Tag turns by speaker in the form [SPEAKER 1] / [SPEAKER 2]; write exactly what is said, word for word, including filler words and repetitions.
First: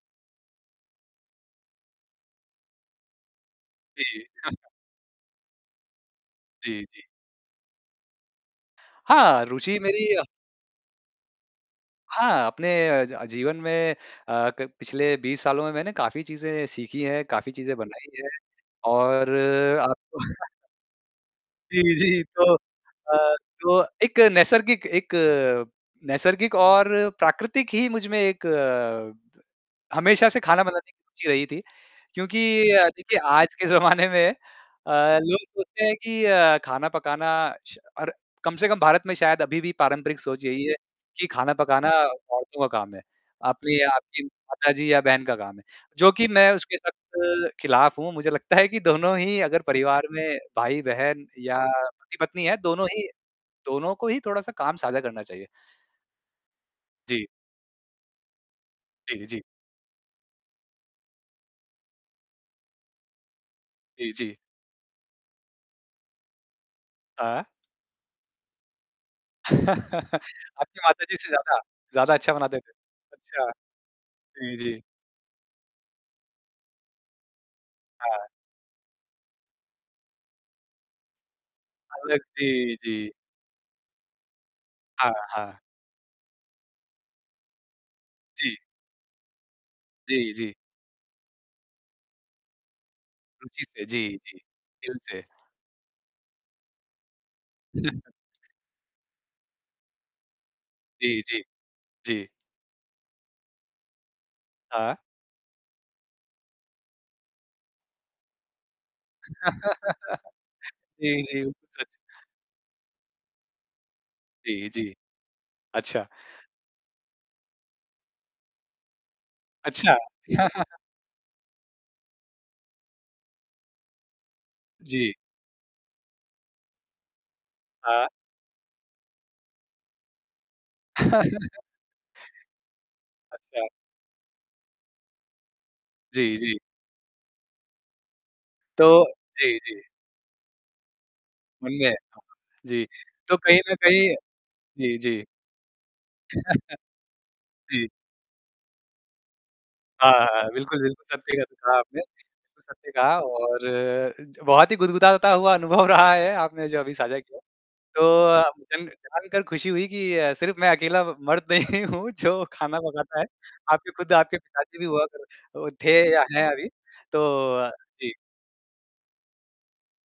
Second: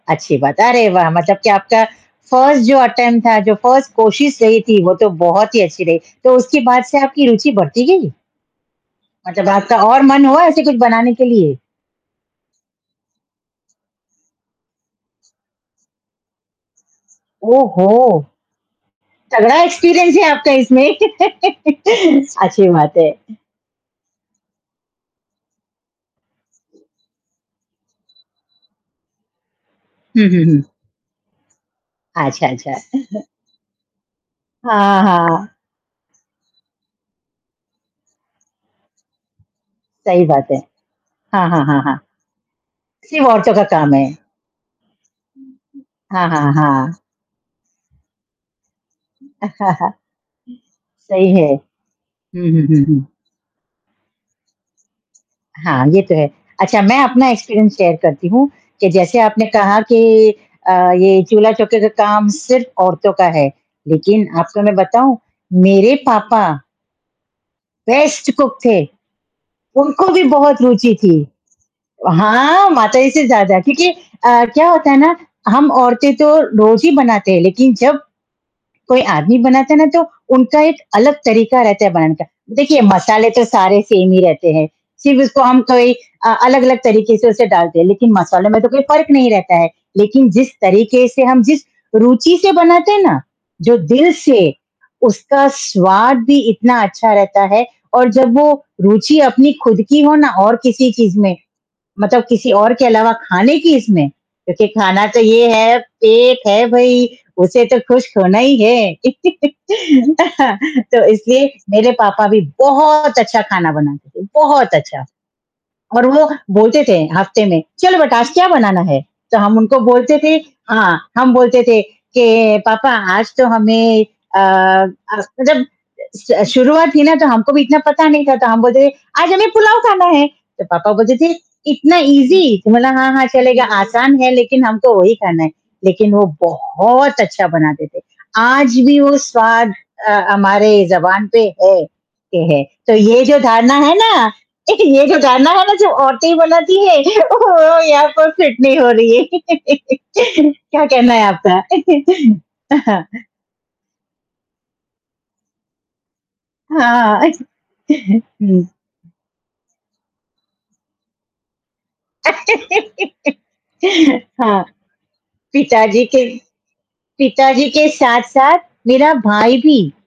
[SPEAKER 1] अच्छी बात है, अरे वाह! मतलब कि आपका फर्स्ट जो अटेम्प्ट था, जो फर्स्ट
[SPEAKER 2] जी।
[SPEAKER 1] कोशिश रही थी, वो तो बहुत ही अच्छी रही। तो उसके
[SPEAKER 2] जी,
[SPEAKER 1] बाद से
[SPEAKER 2] जी।
[SPEAKER 1] आपकी रुचि बढ़ती गई?
[SPEAKER 2] हाँ,
[SPEAKER 1] मतलब आपका
[SPEAKER 2] रुचि
[SPEAKER 1] और
[SPEAKER 2] मेरी अ
[SPEAKER 1] मन हुआ ऐसे कुछ बनाने के लिए?
[SPEAKER 2] हाँ, अपने अ, ज जीवन में अ, क पिछले बीस सालों में मैंने काफ़ी चीज़ें सीखी हैं, काफ़ी
[SPEAKER 1] ओह,
[SPEAKER 2] चीज़ें
[SPEAKER 1] हो!
[SPEAKER 2] बनाई हैं। और
[SPEAKER 1] तगड़ा एक्सपीरियंस
[SPEAKER 2] आपको
[SPEAKER 1] है आपका इसमें,
[SPEAKER 2] जी, जी। तो
[SPEAKER 1] अच्छी बात है।
[SPEAKER 2] अ, जो एक नैसर्गिक एक नैसर्गिक और प्राकृतिक ही मुझमें एक अ, द
[SPEAKER 1] हुँ,
[SPEAKER 2] हमेशा से
[SPEAKER 1] हुँ,
[SPEAKER 2] खाना
[SPEAKER 1] हुँ।
[SPEAKER 2] बनाने की रुचि रही थी, क्योंकि
[SPEAKER 1] अच्छा, अच्छा।
[SPEAKER 2] अ, देखिए आज के ज़माने में अ,
[SPEAKER 1] हाँ,
[SPEAKER 2] लोग
[SPEAKER 1] हाँ।
[SPEAKER 2] सोचते हैं कि अ, खाना पकाना श और कम से कम भारत में शायद अभी भी पारंपरिक
[SPEAKER 1] सही
[SPEAKER 2] सोच
[SPEAKER 1] बात है।
[SPEAKER 2] यही है कि
[SPEAKER 1] हाँ,
[SPEAKER 2] खाना
[SPEAKER 1] हाँ, हाँ,
[SPEAKER 2] पकाना
[SPEAKER 1] हाँ।
[SPEAKER 2] औरतों का काम है,
[SPEAKER 1] सिर्फ़ औरतों का
[SPEAKER 2] आपने या
[SPEAKER 1] काम है।
[SPEAKER 2] आपकी माता जी या बहन का काम है। जो
[SPEAKER 1] हाँ,
[SPEAKER 2] कि मैं
[SPEAKER 1] हाँ,
[SPEAKER 2] उसके
[SPEAKER 1] हाँ।
[SPEAKER 2] सख़्त खिलाफ़ हूँ, मुझे लगता है कि दोनों ही अगर परिवार में भाई-बहन
[SPEAKER 1] सही है।
[SPEAKER 2] या पति-पत्नी
[SPEAKER 1] हुँ,
[SPEAKER 2] है
[SPEAKER 1] हुँ, हुँ,
[SPEAKER 2] दोनों
[SPEAKER 1] हुँ।
[SPEAKER 2] ही दोनों को ही थोड़ा-सा काम साझा करना चाहिए।
[SPEAKER 1] हाँ, ये तो है। अच्छा, मैं
[SPEAKER 2] जी।
[SPEAKER 1] अपना एक्सपीरियंस शेयर करती हूँ कि जैसे
[SPEAKER 2] जी, जी।
[SPEAKER 1] आपने कहा कि अ, ये चूल्हा-चौके का काम सिर्फ़ औरतों का है,
[SPEAKER 2] जी,
[SPEAKER 1] लेकिन
[SPEAKER 2] जी।
[SPEAKER 1] आपको मैं बताऊँ, मेरे पापा
[SPEAKER 2] अ
[SPEAKER 1] बेस्ट कुक थे, उनको भी बहुत
[SPEAKER 2] आपकी
[SPEAKER 1] रुचि थी।
[SPEAKER 2] माताजी से ज़्यादा, ज़्यादा अच्छा बनाते
[SPEAKER 1] हाँ,
[SPEAKER 2] थे।
[SPEAKER 1] माताजी से
[SPEAKER 2] अच्छा।
[SPEAKER 1] ज़्यादा, क्योंकि अ,
[SPEAKER 2] जी,
[SPEAKER 1] क्या
[SPEAKER 2] जी।
[SPEAKER 1] होता है ना, हम औरतें तो रोज़ ही बनाते हैं, लेकिन जब
[SPEAKER 2] हाँ।
[SPEAKER 1] कोई आदमी बनाता है ना तो उनका एक अलग तरीका रहता है बनाने
[SPEAKER 2] [unintelligible]
[SPEAKER 1] का
[SPEAKER 2] जी,
[SPEAKER 1] देखिए,
[SPEAKER 2] जी।
[SPEAKER 1] मसाले तो सारे सेम ही रहते हैं,
[SPEAKER 2] हाँ,
[SPEAKER 1] सिर्फ उसको
[SPEAKER 2] हाँ।
[SPEAKER 1] हम कोई अ, अलग-अलग तरीके से उसे डालते हैं, लेकिन मसाले
[SPEAKER 2] जी।
[SPEAKER 1] में तो कोई फ़र्क नहीं रहता है। लेकिन
[SPEAKER 2] जी,
[SPEAKER 1] जिस
[SPEAKER 2] जी।
[SPEAKER 1] तरीके से हम जिस रुचि से बनाते हैं ना,
[SPEAKER 2] रुचि
[SPEAKER 1] जो
[SPEAKER 2] से, जी,
[SPEAKER 1] दिल
[SPEAKER 2] जी।
[SPEAKER 1] से,
[SPEAKER 2] दिल से।
[SPEAKER 1] उसका स्वाद भी इतना अच्छा रहता है और जब वो रुचि अपनी खुद की हो ना और किसी चीज़
[SPEAKER 2] जी,
[SPEAKER 1] में,
[SPEAKER 2] जी।
[SPEAKER 1] मतलब
[SPEAKER 2] जी।
[SPEAKER 1] किसी और के अलावा खाने की इसमें देखिए
[SPEAKER 2] हाँ।
[SPEAKER 1] खाना तो ये, है पेट है भई उसे तो खुश होना ही है, तो
[SPEAKER 2] जी, जी।
[SPEAKER 1] इसलिए
[SPEAKER 2] सच।
[SPEAKER 1] मेरे पापा भी बहुत अच्छा खाना बनाते थे,
[SPEAKER 2] जी,
[SPEAKER 1] बहुत
[SPEAKER 2] जी।
[SPEAKER 1] अच्छा। और
[SPEAKER 2] अच्छा।
[SPEAKER 1] वो बोलते थे हफ़्ते में "चलो बेटा, आज क्या बनाना है?" तो हम उनको
[SPEAKER 2] अच्छा।
[SPEAKER 1] बोलते थे हाँ, हम बोलते थे के, "पापा आज तो हमें अ,
[SPEAKER 2] जी।
[SPEAKER 1] आज तो" जब स शुरुआत थी ना, तो हमको भी इतना पता
[SPEAKER 2] हाँ।
[SPEAKER 1] नहीं था, तो हम बोलते थे, "आज हमें पुलाव खाना है।" तो पापा बोलते थे, "इतना ईज़ी।" तो बोला, "हाँ, हाँ
[SPEAKER 2] अच्छा।
[SPEAKER 1] चलेगा।" आसान है लेकिन हमको वही खाना है, लेकिन वो
[SPEAKER 2] जी, जी।
[SPEAKER 1] बहुत अच्छा बनाते थे। आज भी
[SPEAKER 2] तो
[SPEAKER 1] वो
[SPEAKER 2] जी,
[SPEAKER 1] स्वाद
[SPEAKER 2] जी।
[SPEAKER 1] अ, हमारे ज़बान पे
[SPEAKER 2] उन
[SPEAKER 1] है
[SPEAKER 2] ने
[SPEAKER 1] के हैं,
[SPEAKER 2] जी।
[SPEAKER 1] तो ये
[SPEAKER 2] तो
[SPEAKER 1] जो
[SPEAKER 2] कहीं
[SPEAKER 1] धारणा
[SPEAKER 2] न
[SPEAKER 1] है
[SPEAKER 2] कहीं
[SPEAKER 1] ना
[SPEAKER 2] जी,
[SPEAKER 1] ये जो
[SPEAKER 2] जी।
[SPEAKER 1] धारणा है ना जो औरतें बनाती है, वो
[SPEAKER 2] जी।
[SPEAKER 1] यहाँ पर फिट नहीं हो रही है।
[SPEAKER 2] हाँ, हाँ, बिल्कुल,
[SPEAKER 1] क्या
[SPEAKER 2] बिल्कुल
[SPEAKER 1] कहना है
[SPEAKER 2] सत्य
[SPEAKER 1] आपका?
[SPEAKER 2] कहा आपने, बिल्कुल
[SPEAKER 1] अ,
[SPEAKER 2] सत्य
[SPEAKER 1] हाँ।
[SPEAKER 2] कहा। और अ, ज गुदगुदाता हुआ बहुत ही अनुभव रहा है आपने जो अभी साझा
[SPEAKER 1] हाँ।
[SPEAKER 2] किया। तो अ,
[SPEAKER 1] हुँ।
[SPEAKER 2] आपसे ना जानकर खुशी हुई कि अ, सिर्फ़ मैं अकेला ब मर्द नहीं हूँ जो खाना पकाता है। आपकी खुद आपके
[SPEAKER 1] हाँ।
[SPEAKER 2] पिताजी भी हुआ कर अ, थे
[SPEAKER 1] पिताजी
[SPEAKER 2] या
[SPEAKER 1] के
[SPEAKER 2] हैं अभी। तो
[SPEAKER 1] पिताजी
[SPEAKER 2] अ,
[SPEAKER 1] के
[SPEAKER 2] जी।
[SPEAKER 1] साथ-साथ मेरा भाई भी।